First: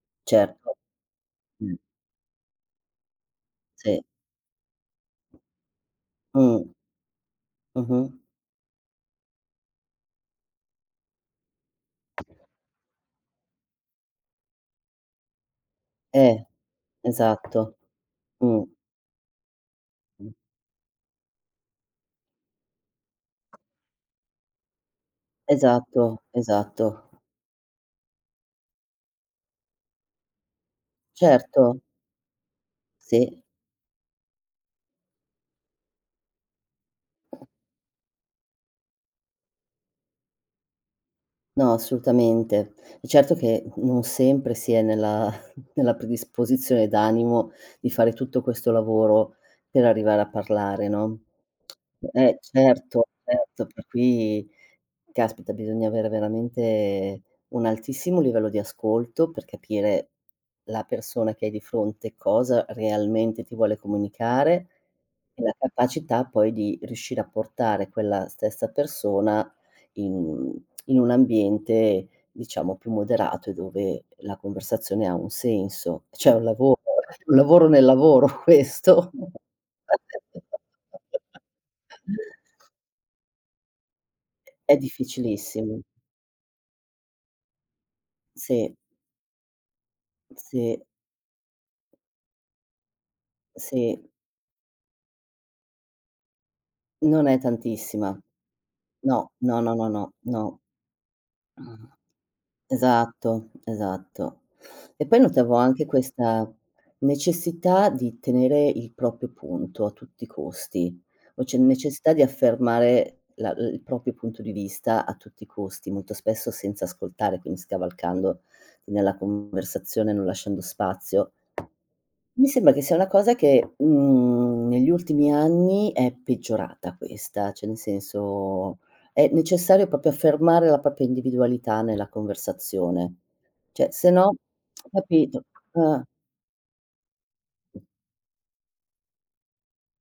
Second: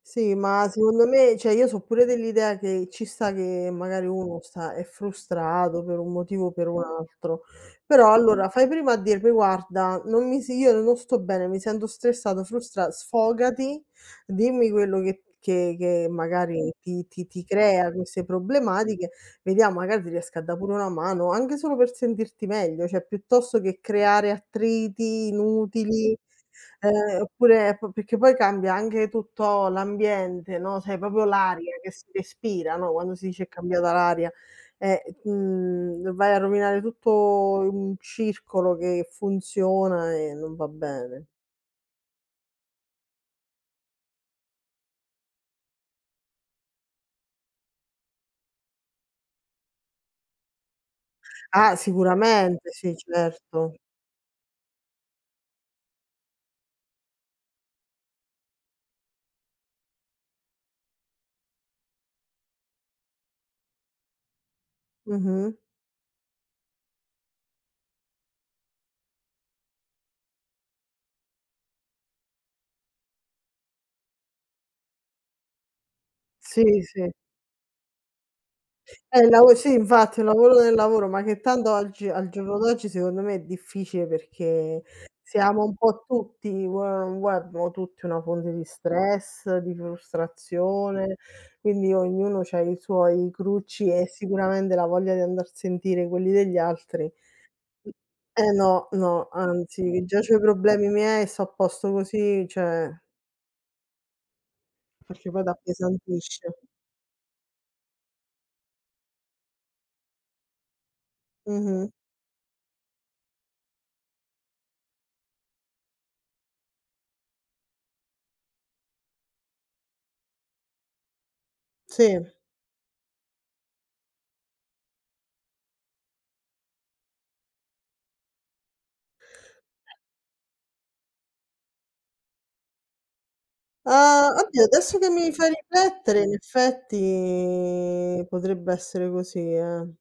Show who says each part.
Speaker 1: Sì, ma
Speaker 2: Certo.
Speaker 1: secondo me, cioè, io
Speaker 2: Mh.
Speaker 1: so' pure dell'idea che ci sta che
Speaker 2: Sì.
Speaker 1: magari uno sta è frustrato per un motivo o per
Speaker 2: Mh.
Speaker 1: un altro. Però
Speaker 2: Mh-mh.
Speaker 1: allora fai prima a dirmi: "Guarda, non mi si io non sto bene, mi sento stressato, frustra" Sfogati, dimmi quello che p che che
Speaker 2: Eh,
Speaker 1: magari ti ti ti
Speaker 2: esatto.
Speaker 1: crea queste
Speaker 2: Mh.
Speaker 1: problematiche, vediamo magari ti
Speaker 2: Mh.
Speaker 1: riesco a da' pure una mano, anche solo per sentirti meglio, cioè piuttosto che creare attriti inutili,
Speaker 2: Esatto, esatto.
Speaker 1: ehm, oppure po perché poi cambia anche tutto l'ambiente, no, sai proprio l'aria
Speaker 2: Certo.
Speaker 1: che si respira, no, quando si
Speaker 2: Sì.
Speaker 1: dice: "È cambiata l'aria." Eh, mhmm, vai a rovinare tutto un circolo che funziona e non va bene.
Speaker 2: No, assolutamente. È certo che, mhmm, non sempre si è nella nella predisposizione d'animo di fare tutto questo lavoro per arrivare a parlare, no.
Speaker 1: Ah,
Speaker 2: Eh,
Speaker 1: sicuramente! Sì,
Speaker 2: certo, certo.
Speaker 1: certo.
Speaker 2: Per cui, caspita, bisogna avere veramente un altissimo livello di ascolto per capire la persona che hai di fronte cosa realmente ti vuole comunicare, e la
Speaker 1: Mh-mh.
Speaker 2: capacità poi di riuscire a portare quella stessa persona in in un ambiente, diciamo, più moderato e dove la conversazione ha un senso. Cioè, è un
Speaker 1: Sì,
Speaker 2: lavoro,
Speaker 1: sì.
Speaker 2: un lavoro nel lavoro questo.
Speaker 1: È il lavo sì, infatti, un lavoro nel lavoro, ma che tanto oggi al giorno d'oggi, secondo me, è difficile
Speaker 2: È
Speaker 1: perché siamo un
Speaker 2: difficilissimo.
Speaker 1: po' tutti vuoi o non vuoi, abbiamo tutti una fonte di
Speaker 2: Sì.
Speaker 1: stress, di
Speaker 2: Sì.
Speaker 1: frustrazione, quindi ognuno c'ha i suoi crucci
Speaker 2: Sì.
Speaker 1: e sicuramente la voglia di andar a sentire quelli degli altri, mhmm
Speaker 2: Non è tantissima.
Speaker 1: eh, no, no,
Speaker 2: No, no, no,
Speaker 1: anzi,
Speaker 2: no,
Speaker 1: che
Speaker 2: no.
Speaker 1: già c'ho i
Speaker 2: No.
Speaker 1: problemi miei e sto a
Speaker 2: Mh.
Speaker 1: posto così, cioè
Speaker 2: Esatto, esatto. E poi
Speaker 1: Perché poi
Speaker 2: notavo anche questa
Speaker 1: t'appesantisce.
Speaker 2: necessità di tenere il proprio punto a tutti i costi. O c'è
Speaker 1: Mh-mh.
Speaker 2: necessità di affermare la l il proprio punto di vista a tutti i costi, molto spesso senza ascoltare, quindi scavalcando nella conversazione, non lasciando spazio.
Speaker 1: Sì.
Speaker 2: Mi sembra che sia una cosa che, mhmm, negli ultimi anni è peggiorata questa, cioè nel senso, è necessario proprio affermare la propria individualità nella conversazione. Cioè, se
Speaker 1: Ah!
Speaker 2: no
Speaker 1: Oddio, adesso che mi
Speaker 2: capito.
Speaker 1: fai
Speaker 2: Uh.
Speaker 1: riflettere in effetti potrebbe essere così, eh.